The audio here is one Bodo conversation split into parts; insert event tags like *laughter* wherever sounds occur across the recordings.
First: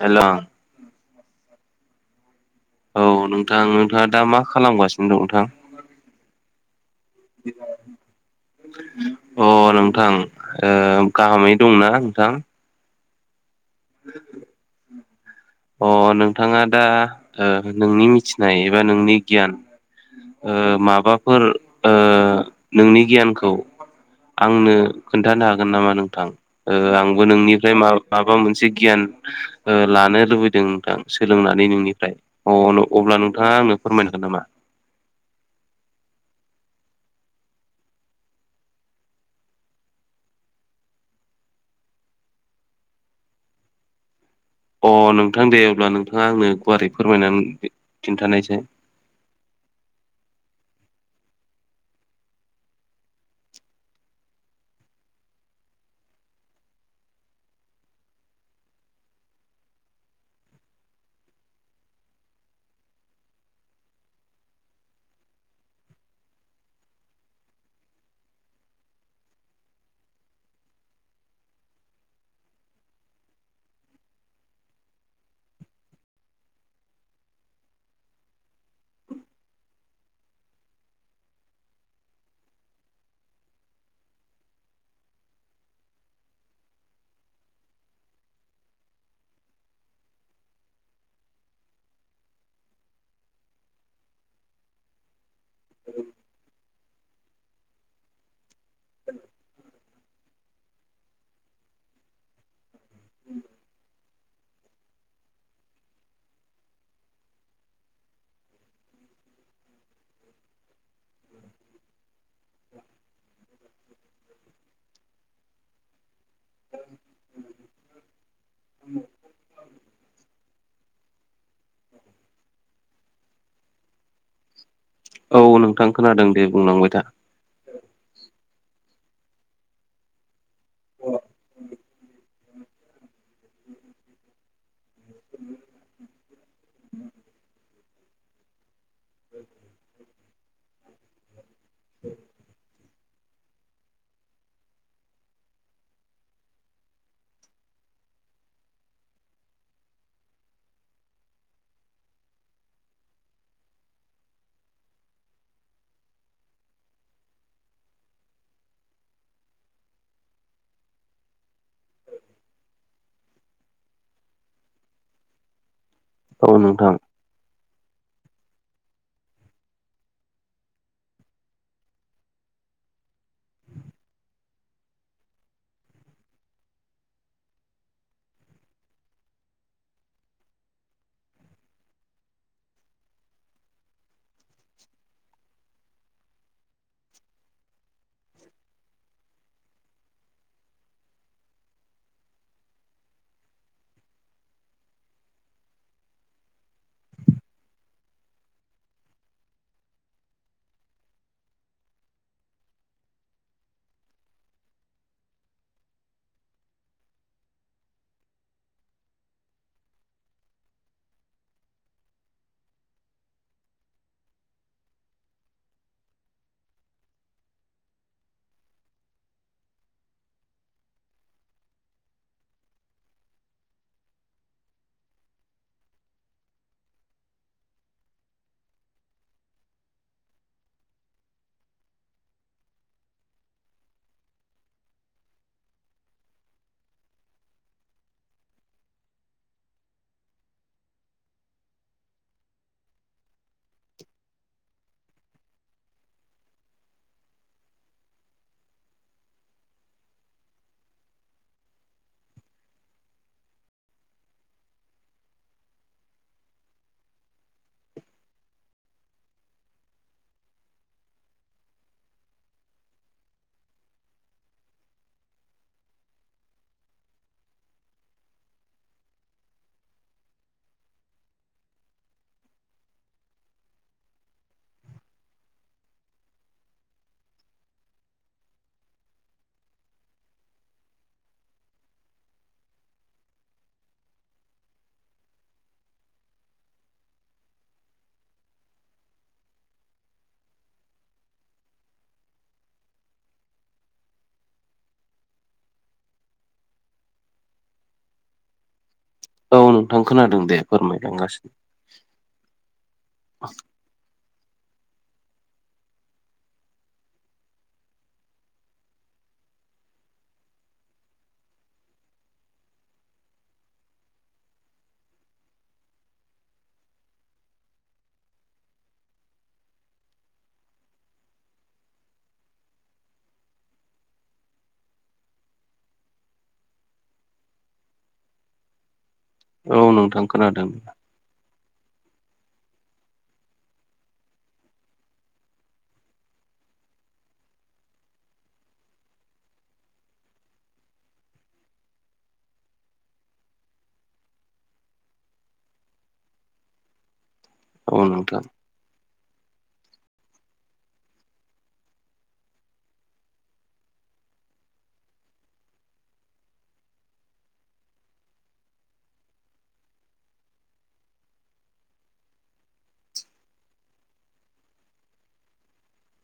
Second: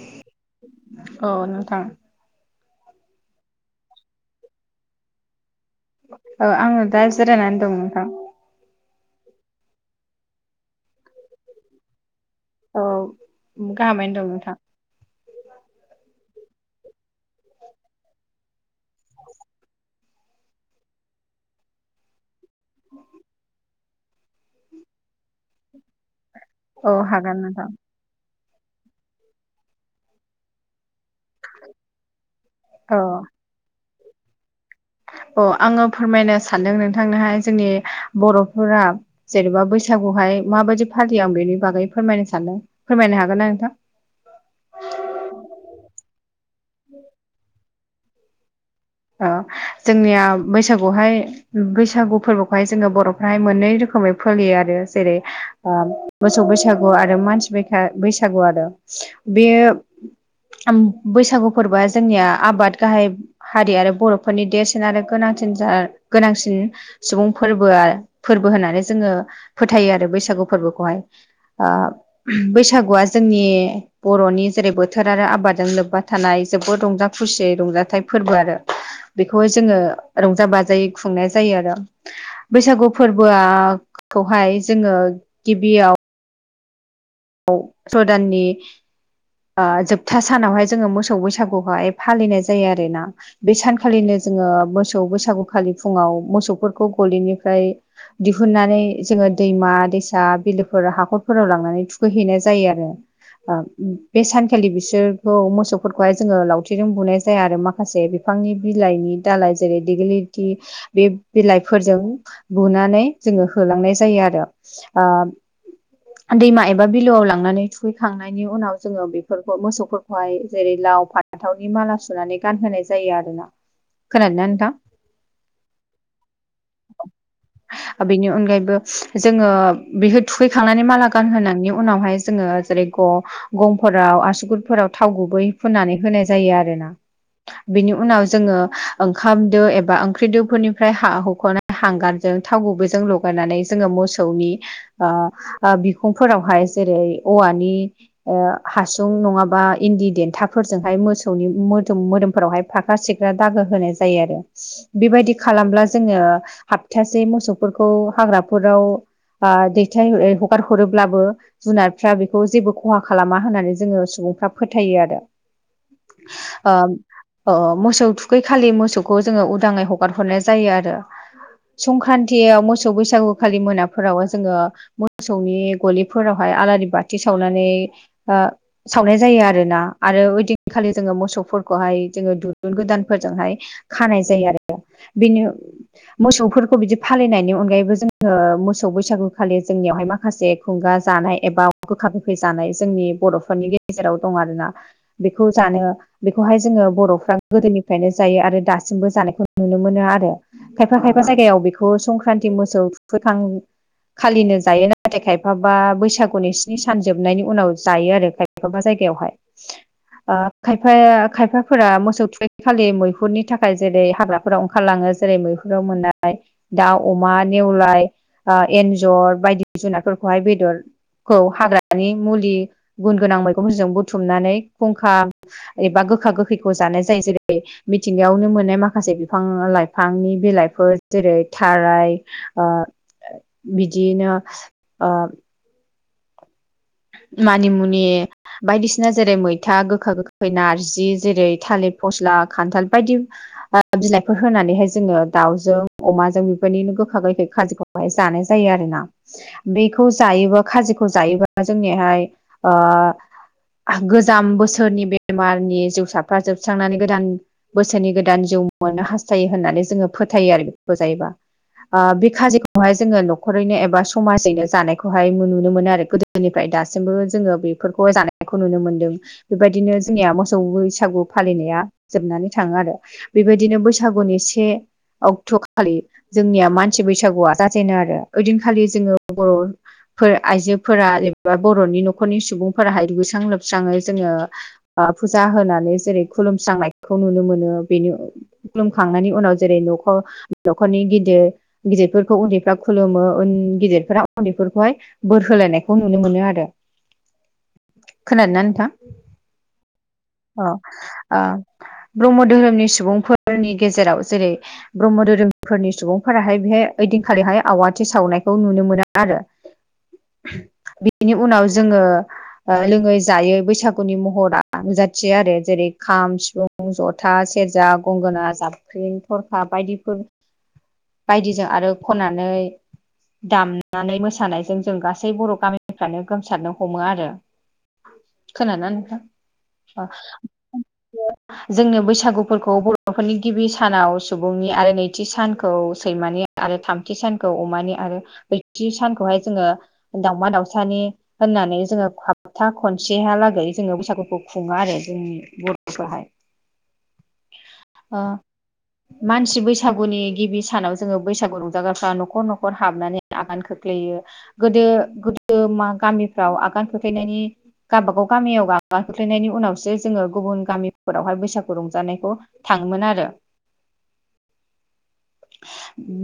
हेल'। अ नोंथां। औ नोंथां नोंथाङा दा मा खालामगासिनो दं नोंथां? ओ आं दा जिरायनानै दं नोंथां। अ नोंथां ओ गाहामै दंना नोंथां? औ गाहामैनो दं नोंथां। अ नोंथाङा दा ओ नोंनि मिथिनाय एबा नोंनि गियान ओ माबाफोर ओ नोंनि गियानखौ आंनो खोन्थानो हागोन नामा नोंथां औ ओ आंबो हागोन नोंथां नोंनिफ्राय मा माबा मोनसे गियान ओ लानो लुबैदों नोंथां। सोलोंनानै नोंनिफ्राय अ औ अब्ला नोंथाङा आंनो फोरमायनो हागोन नामा? अ आङो फोरमायनो सानदों नोंथांनोहाय जोंनि बर'फोरा जेनेबा बैसागुहाय माबायदि फालियो आं बेनि बागै फोरमायनो सानदों फोरमायनो हागोन ना नोंथां? अ नोंथां दे अब्ला नोंथाङा आंनो गुवारै फोरमायनानै खिन्थानायसाय। ओ जोंनिया बैसागुआवहाय बैसागु फोरबोखौहाय जोङो बर'फ्राहाय मोननै रोखोमै फोलियो आरो जेरै मोसौ बैसागु आरो मानसि बैसा बैसागु आरो बे बैसागु फोरबोआ जोंनिया आबाद गाहाय हारि आरो बर'फोरनि देरसिन आरो गोनांसिन जा गोनांसिन सुबुं फोरबोआ फोरबो होननानै जोङो फोथायो आरो बैसागु फोरबोखौहाय। ओ बैसागुआ जोंनि बर'नि जेरै बोथोर आरो आबादजों लोब्बा थानाय जोबोद रंजा खुसियै रंजाथाइ फोरबो आरो बेखौहाय जोङो रंजा बाजायै खुंनाय जायो आरो। बैसागु फोरबोआ खौहाय जोङो गिबियाव औ स दाननि जोबथा सानावहाय जोङो मोसौ बैसागुहाय फालिनाय जायो आरोना। बे सानखालिनो जोङो मोसौ बैसागुखालि फुङाव मोसौफोरखौ गलिनिफ्राय दिहुननानै जोङो दैमा दैसा बिलोफोर हाखरफोराव लांनानै थुखैहैनाय जायो आरो। ओ उप बे सानखालि बिसोरखौ मोसौफोरखौहाय जोङो लावथिजों बुनाय जाया आरो माखासे बिफांनि बिलाइनि दालाइ जेरै दिेग्लिलिथि बे बिलाइफोरजों बुनानै जोङो होलांनाय जायो आरो। ओ दैमा एबा बिलोआव लांनानै थुखैखांनायनि उनाव जोङो बेफोरखौ मोसौफोरखौहाय जेरै लाव फान्थावनि माला सुनानै गानहोनाय जायो आरोना। खोनादों ना नोंथां? औ नोंथां खोनादों दे बुंलांबाय था। बेनि अनगायैबो जोङो बेखौ थुखैखांनानै माला गानहोनायनि उनावहाय जोङो जेरै ग गंफोराव आसुगुरफोराव थाव गुबै फुननानै होनाय जायो आरोना। बिनि उनाव जोङो ओंखाम दो एबा ओंख्रिदोफोरनिफ्राय हा हख'नाय हांगारजों थाव गुबैजों लग गानानै जोङो मोसौनि ओ ओ बिखुंफोरावहाय जेरै औवानि ओ हासुं नङाबा इन्दि देन्थाफोरजोंहाय मोसौनि मोदोम मोदोमफोरावहाय फाख्रा सिख्रा दागो होनाय जायो आरो। बेबायदि खालामब्ला जोङो हाबथासे मोसौफोरखौ हाग्राफोराव ओ दैथाय हगार हरोब्लाबो जुनारफ्रा बेखौ जेबो ख खहा खालामा होननानै जोङो सुबुंफ्रा फोथायो आरो औ ओ नोंथां अ मोसौ थुखै खालि मोसौखौ जोङो उदाङै हगार हरनाय जायो आरो। संक्रान्तियाव मोसौ बैसागुखालि मोनाफोराव जोङो मोसौनि गलिफोरावहाय आलारि बाथि सावनानै ओ सावनाय जायो आरोना आरो ओइदिनखालि जोंङो मोसौफोरखौहाय जोंङो दुरुं गोदानफोरजोंहाय खानाय जायो आरो बेनि मोसौफोरखौ बिदि फालिनायनि अनगायैबो जोंङो मोसौ बैसागुखालि जोंनियावहाय माखासे खुंगा जानाय एबा गोखा गोखै जानाय जोंनि बर'फोरनि गेजेराव दं आरोना बेखौ जानो बेखौहाय जोंङो बर'फ्रा गोदोनिफ्रायनो जायो आरो दासिमबो जानायखौ नुनो मोनो आरो खायफा खायफा जायगायाव बेखौ संक्रान्ति मोसौ फोथां खालिनो जायो नाथाय खायफाबा बैसागुनि स्नि सान जोबनायनि उनाव जायो आरो खायफाबा जायगायावहाय ओ खायफाया खायफाफोरा मोसौ थुखैखालि मैहुरनि थाखाय जेरै हाग्रा फोराव ओंखारलाङो जेरै मैहुराव मोननाय दाउ अमा नेवलाय ओ एन्जर बायदि जुनारफोरखौहाय बेदरखौ हाग्रा दानि मुलि गुन गोनां मैगंफोरजों बुथुमनानै खुंखा एबा गोखा गोखैखौ जानाय जायो जेरै मिथिंगायावनो मोननाय माखासे बिफां लाइफांनि बिलाइफोर जेरै थाराय ओ बिदियैनो ओ मानिमुनि बायदिसिना जेरै मैथा गोखा गोखै नारजि जेरै थालिर फस्ला खान्थाल बायदि बिलाइफोर होनानैहाय जोंङो दाउजों अमाजों बेफोरनिनो गोखा गोैखै खाजिखौ जानाय जायो आरोना बेखौ जायोबा खाजिखौ जायोबा जोंनियाहाय ओ गोजाम बोसोरनि बेमारनि जिउसाफ्रा जोबस्रांनानै गोदान बोसोरनि गोदान जिउ मोननो हास्थायो होननानै जोंङो फोथायो आरो बेखौ जायोबा ओ बे खाजिखौहाय जोंङो न'खरैनो एबा समाजैनो जानायखौहाय नुनो मोनो आरो गोदो दोनिफ्राय दासिमबो जोंङो बेफोरखौ जानायखौ नुनो मोनदों बेबायदिनो जोंनिया मोसौ बैसागु फालिनाया जोबनानै थांङो आरो बेबायदिनो बैसागुनि से अक्टखालि जोंनिया मानसि बैसागुआ जाजेनो आरो ओइदिनखालि जोंङो बर' फोर आइजोफोरा एबा बर'नि न'खरनि सुबुंफोराहाय दुगैस्रां लोबस्राङै जोंङो। ओ फुजा होनानै जेरै खुलुमस्रांनायखौ नुनो मोनो बेनि खुलुमखांनायनि उनाव जेरै न'खर न'खरनि गिदिर गिदिरफोरखौ उन्दैफ्रा खुलुमो उन गिदिरफोरा उन्दैफोरखौहाय बोर होलायनाय खौ नुनो मोनो आरो, खोनादोंना नोंथां? औ नों थां खोनादों दे अ ओ फोरमायलांगासिनो ब्रह्म धोरोमनि सुबुंफोरनि गेजेराव जेरै - ब्रह्म धोरोमफोरनि सुबुंफोराहाय बेहाय ओइदिनखालिहाय आवाथि सावनायखौ नुनो मोनो आरो *unintelligible* बिनि उनाव जोंङो ओ लोङै जायै बैसागुनि महरा नु जाथियो आरो जेरै खाम, सिफुं, जथा, सेरजा, गंगोना जाब स्रिं थरखा बायदिफोर बायदिजों आरो खननानै दामनानै मोसानायजों जों गासै बर गामिफ्रानो गोमसारनो हमो आरो। खोनादोंना नोंथां? औ अ नोंथां खोनादों जोंनो बैसागुफोरखौ बर'फोरनि गिबि सानाव सुबुंनि आरो नैथि सानखौ सैमानि आरो थामथि सानखौ अमानि आरो बैथि सानखौहाय जोंङो दावमा दावसानि होननानै जोंङो साबथा खनसेहालागै जोंङो बैसागुखौ खुंङो आरो जोंनि बरफ्राहाय। औ ओ नोंथां मानसि बैसागुनि गिबि सानाव जोंङो बैसागु रंजाग्राफ्रा नखर नखर हाबनानै आगान खोख्लैयो। गोदो गोदो मा गामिफ्राव आगान खोख्लैनायनि गावबागाव गामियाव आगान खोख्लैनायनि उनावसो जोङो गुबुन गामिफोरावहाय बैसागु रंजानायखौ थाङोमोन आरो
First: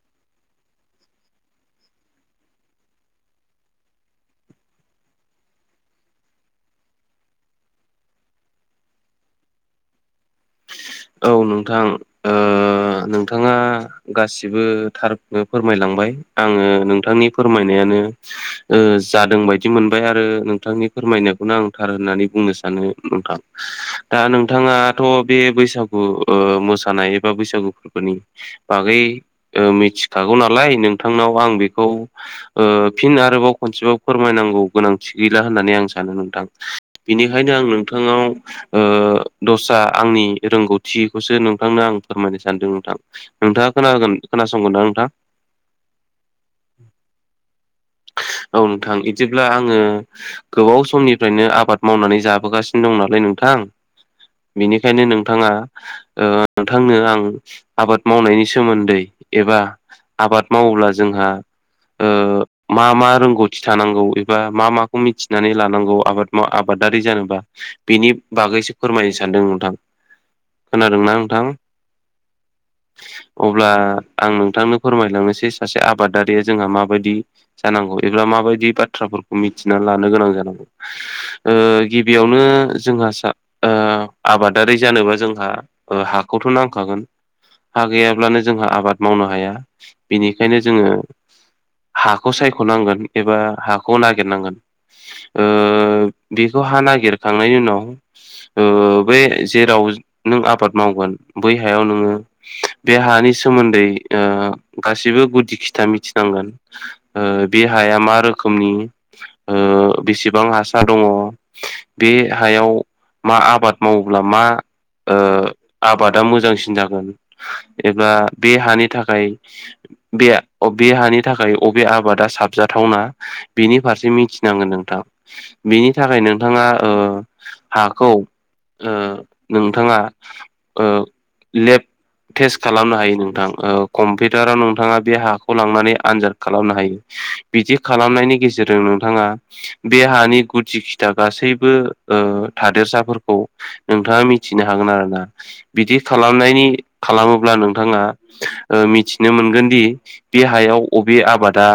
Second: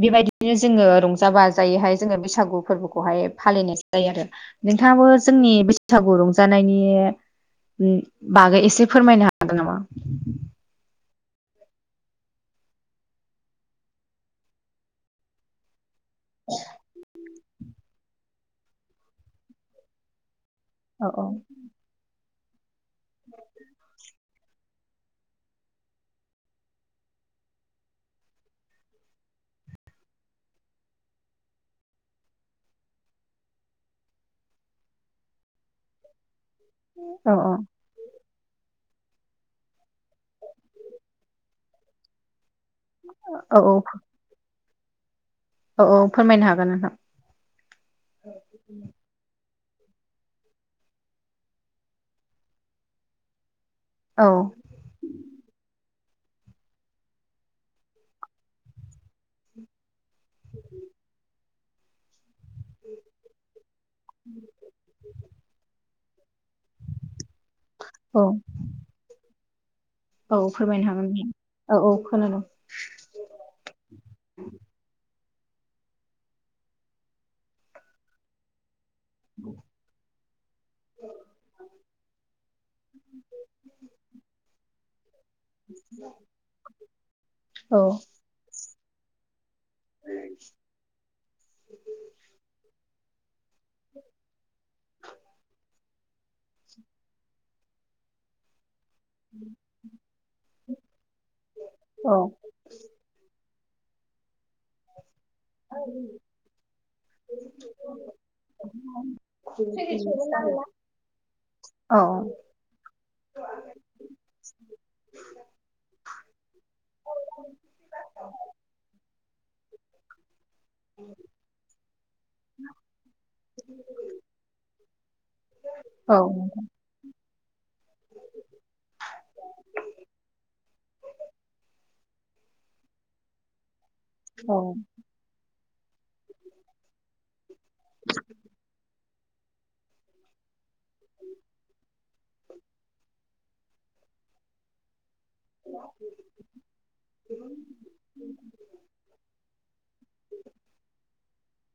बेबायदिनो जोङो रंजा बाजायैहाय जोङो बैसागु फोरबोखौहाय फालिनाय जायो आरो नोंथाङाबो जोंनि बैसागु रंजानायनि बागै एसे फोरमायनो हागोन नामा? औ नोंथां ओ ओ नोंथाङा गासिबो थार खौनो फोरमायलांबाय। आङो नोंथांनि फोरमायनायानो ओ जादों बायदि मोनबाय आरो नोंथांनि औ औ फोरमायनायखौनो आं थार होननानै बुंनो सानो नोंथां दा नोंथाङा। थ' बे बैसागु मोसानाय एबा बैसागु फोरबोनि, बागै ओ मिथिखागौ नालाय नोंथांनाव आं बेखौ ओ फिन आरोबाव खनसेबाव फोरमायनांगौ गोनांथि गैला होननानै आं सानो नोंथां। औ बिनिखायनो आं नोंथांनाव ओ दस्रा आंनि रोंगौ थियिखौसो नोंथांनो आं फोरमायनो सानदों नोंथां औ नोंथाङा खोनगोन खोनासंगोन ना नोंथां? औ औ फोरमायनो हागोन नोंथां। औ नोंथां बिदिब्ला आङो। गोबाव समनिफ्रायनो आबाद मावनानै जाबोगासिनो दं नालाय नोंथां। औ बिनिखायनो नोंथाङा ओ नोंथांनो आं आबाद मावनायनि सोमोन्दै एबा आबाद मावोब्ला जोंहा ओ मा मा रोंगौथि थानांगौ एबा मा माखौ मिथिनानै लानांगौ आबाद माव आबादारि जानोबा? बेनि औ बागैसो फोरमायनो सानदों नोंथां। औ फोरमायनो खोनादोंना हागोन नोंथां औ औ खोनादों। अब्ला आं नोंथांनो फोरमायलांनोसै सासे आबादारिया जोंहा माबायदि, जानांगौ एब्ला माबायदि बाथ्राफोरखौ मिथिनानै लानो गोनां जानांगौ। ओ गिबियावनो जों आसा ओ आबादारि जानोबा जों, हा हाखौथ' नांखागोन औ हा गैयाब्लानो जोंहा आबाद मावनो हाया। बेनिखायनो जोङो। हाखौ सायखनांगोन एबा हाखौ नागिरनांगोन। ओ बेखौ हा नागिरखांनायनि उनाव ओ बे जेराव नों आबाद मावगोन बै हायाव औ नोङो। बे हानि सोमोन्दै ओ गासिबो गुदि खिथा मिथिनांगोन। ओ बे हाया मा रोखोमनि ओ बेसेबां हासार दङ बे हायाव मा आबाद मावोब्ला मा ओ आबादा मोजांसिन जागोन। एबा बे हानि थाखाय बे हानि, थाखाय अबे आबादा साबजाथावना बेनि फारसे मिथिनांगोन नोंथां। बिनि औ थाखाय नोंथाङा। ओ हाखौ ओ नोंथाङा। ओ लेब टेस्ट खालामनो हायो नोंथां औ औ कम्पिउटाराव नोंथाङा बे हाखौ लांनानै आनजाद खालामनो हायो। बिदि खालामनायनि गेजेरजों नोंथाङा बे हानि गुदि खिथा गासैबो ओ थादेरसाफोरखौ, नोंथाङा मिथिनो हागोन आरोना बिदि खालामनायनि खालामोब्ला नोंथाङा, मिथिनो मोनगोन दि बेहाय अबे आबादा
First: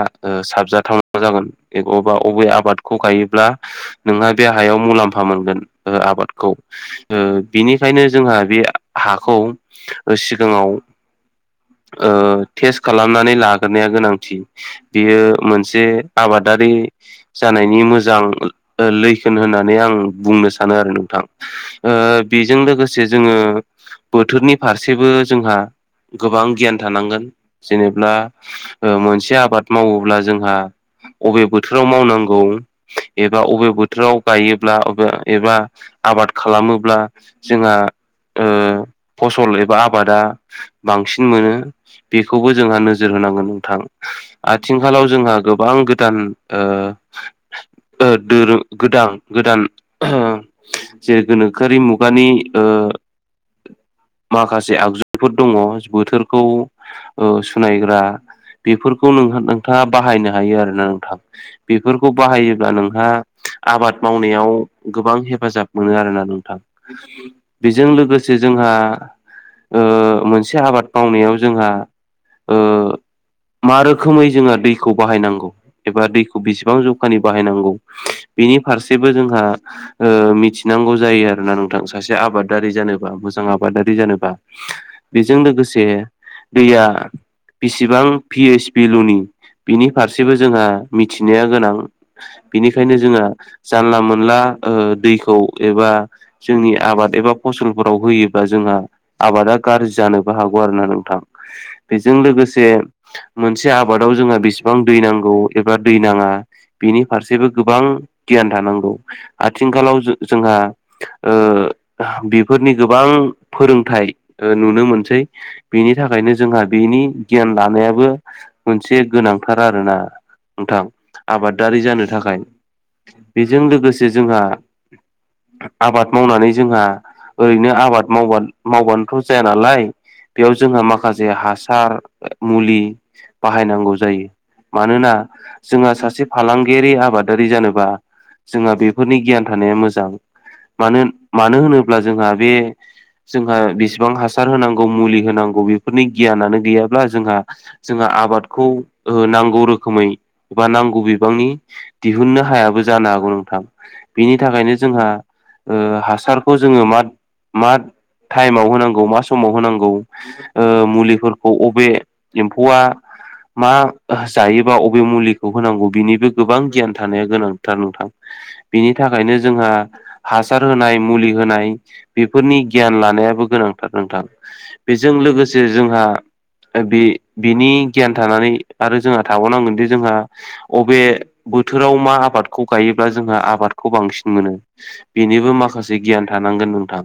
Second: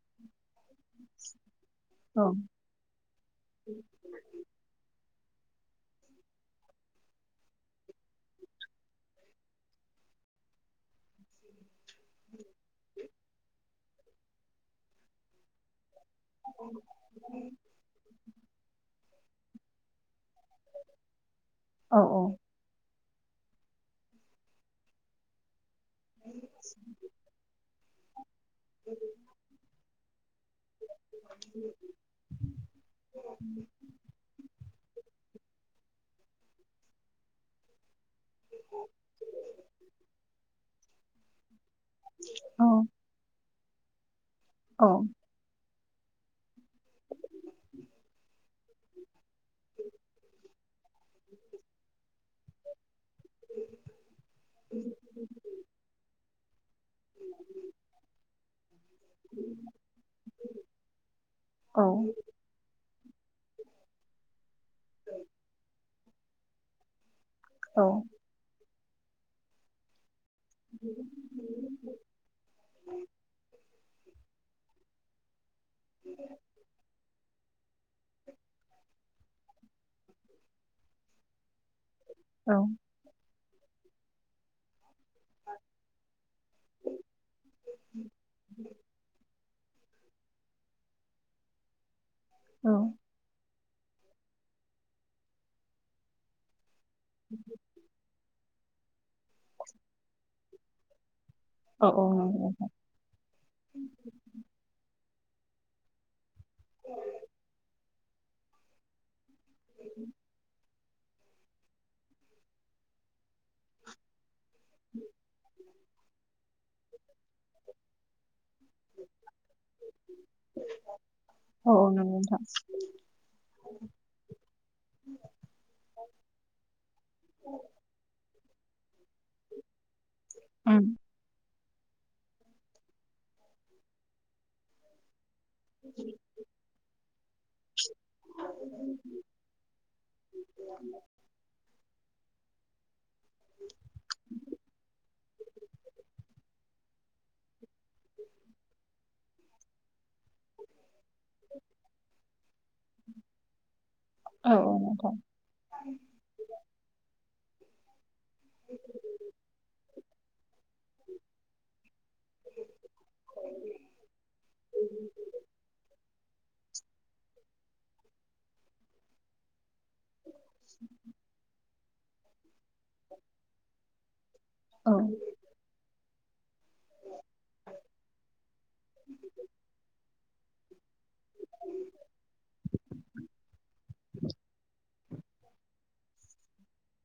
साबजाथाव जागोन बेखौबा औ अबे आबाद, खौ गायोब्ला नोंहा बे हायाव मुलाम्फा मोनगोन आबादखौ, बिनिखायनो जोंहा बे हाखौ सिगाङाव टेस्ट खालामनानै लाग्रोनायाया गोनांथि बियो मोनसे आबादारि जानायनि मोजां लैखोन होननानै आं बुंनो सानो आरो नोंथां बे औ बे जों लोगोसे जोङो बोथोरनि फारसेबो जोंहा गोबां गियान थानांगोन जेनेब्ला मोनसे आबाद मावोब्ला जोंहा अबे बोथोराव मावनांगौ एबा अबे बोथोराव गायोब्ला एबा आबाद खालामोब्ला जोंहा फसल एबा आबादा बांसिन मोनो बेखौबो औ जोंहा नोजोर होनांगोन नोंथां आथिंखालाव जोंहा गोबां गोदान गोदान गोदान जे गोनोखोआरि मुगानि माखासे आगजुफोर दङ बोथोर खौ सुनायग्रा बेफोरखौ नोंहा नोंथाङा बाहायनो हायो आरोना नोंथां बेफोरखौ बाहायोब्ला नोंहा आबाद मावनायाव गोबां हेफाजाब मोनो आरोना नोंथां बेजों लोगोसे जोंहा मोनसे आबाद मावनायाव जोंहा ओ मा रोखोमै जोङो दैखौ बाहायनांगौ एबा दैखौ बेसेबां जौखानि बाहायनांगौ बेनि फारसेबो जोंहा मिथिनांगौ जायो आरो ना नों सासे आबादारि जानोबा मोजां आबादारि जानोबा बेजों लोगोसे दैया बेसिबां पिओइस बिल'नि बिनि फारसेबो जोंहा मिथिनाया गोनां बिनिखायनो जोंहा जानला मोनला दैखौ एबा जोंनि आबाद एबा फसलफोराव होयोबा जोंहा आबादा गाज्रि जानोबो हागौ आरोना नोंथां औ बेजों लोगोसे मोनसे आबादाव जोंहा बेसेबां दै नांगौ एबा दै नाङा बिनि फारसेबो गोबां गियान थानांगौ आथिंखालाव जोंहा बेफोरनि गोबां फोरोंथाइ नुनो मोनसै बेनि थाखायनो जोंहा बेनि गियान लानायाबो मोनसे गोनांथार आरोना नोंथां आबादारि औ जानो नंगौ थाखाय नोंथां। बेजों लोगोसे जोंहा आबाद मावनानै जोंहा ओरैनो आबाद मावनाय मावबानोथ' जाया नालाय बेयाव औ जोंहा माखासे हासार मुलि बाहायनांगौ जायो मानोना जोंहा सासे फालांगियारि आबादारि जानोबा जोंहा बेफोरनि गियान थानाया मोजां मानो मानो होनोब्ला जोंहा बे जोंहा बेसेबां हासार होनांगौ मुलि होनांगौ बेफोरनि गियानानो गैयाब्ला जोंहा जोंहा आबादखौ नांगौ रोखोमै एबा नांगौ गोबांनि दिहुननो हायाबो जानो हागौ नोंथां बेनि औ थाखायनो नंगौ जोंहा नोंथां ओ हासारखौ जोङो माट माट टाइमाव होनांगौ मा समाव होनांगौ ओ मुलिफोरखौ अबे गवा मा जायोबा अबे मुलिखौ होनांगौ बिनिबो गोबां गियान थानाया गोनांथार नोंथां बिनि थाखायनो जोंहा हासार होनाय मुलि होनाय बेफोरनि गियान लानायाबो गोनांथार नोंथां औ बेजों नोंथां लोगोसे जोंहा बे बिनि गियान थानानै आरो जोंहा थाबावनांगोनदि जोंहा अबे बोथोराव मा आबादखौ गायोब्ला जोंहा आबादखौ बांसिन मोनो बेनिबो माखासे गियान थानांगोन नोंथां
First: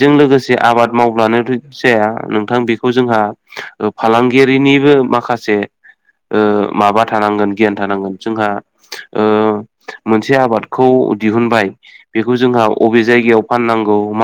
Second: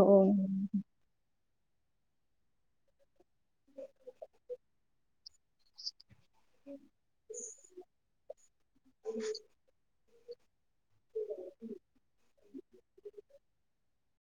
औ औ लोगोसे आबाद मावब्लानो जाया नोंथां बेखौ जोंहा फालांगि गिनिबो माखासे ओ माबा थानांगोन गियान थानांगोन जोंहा ओ मोनसे आबादखौ दिहुनबाय। बेखौ जोंहा अबे जायगायाव फाननांगौ मा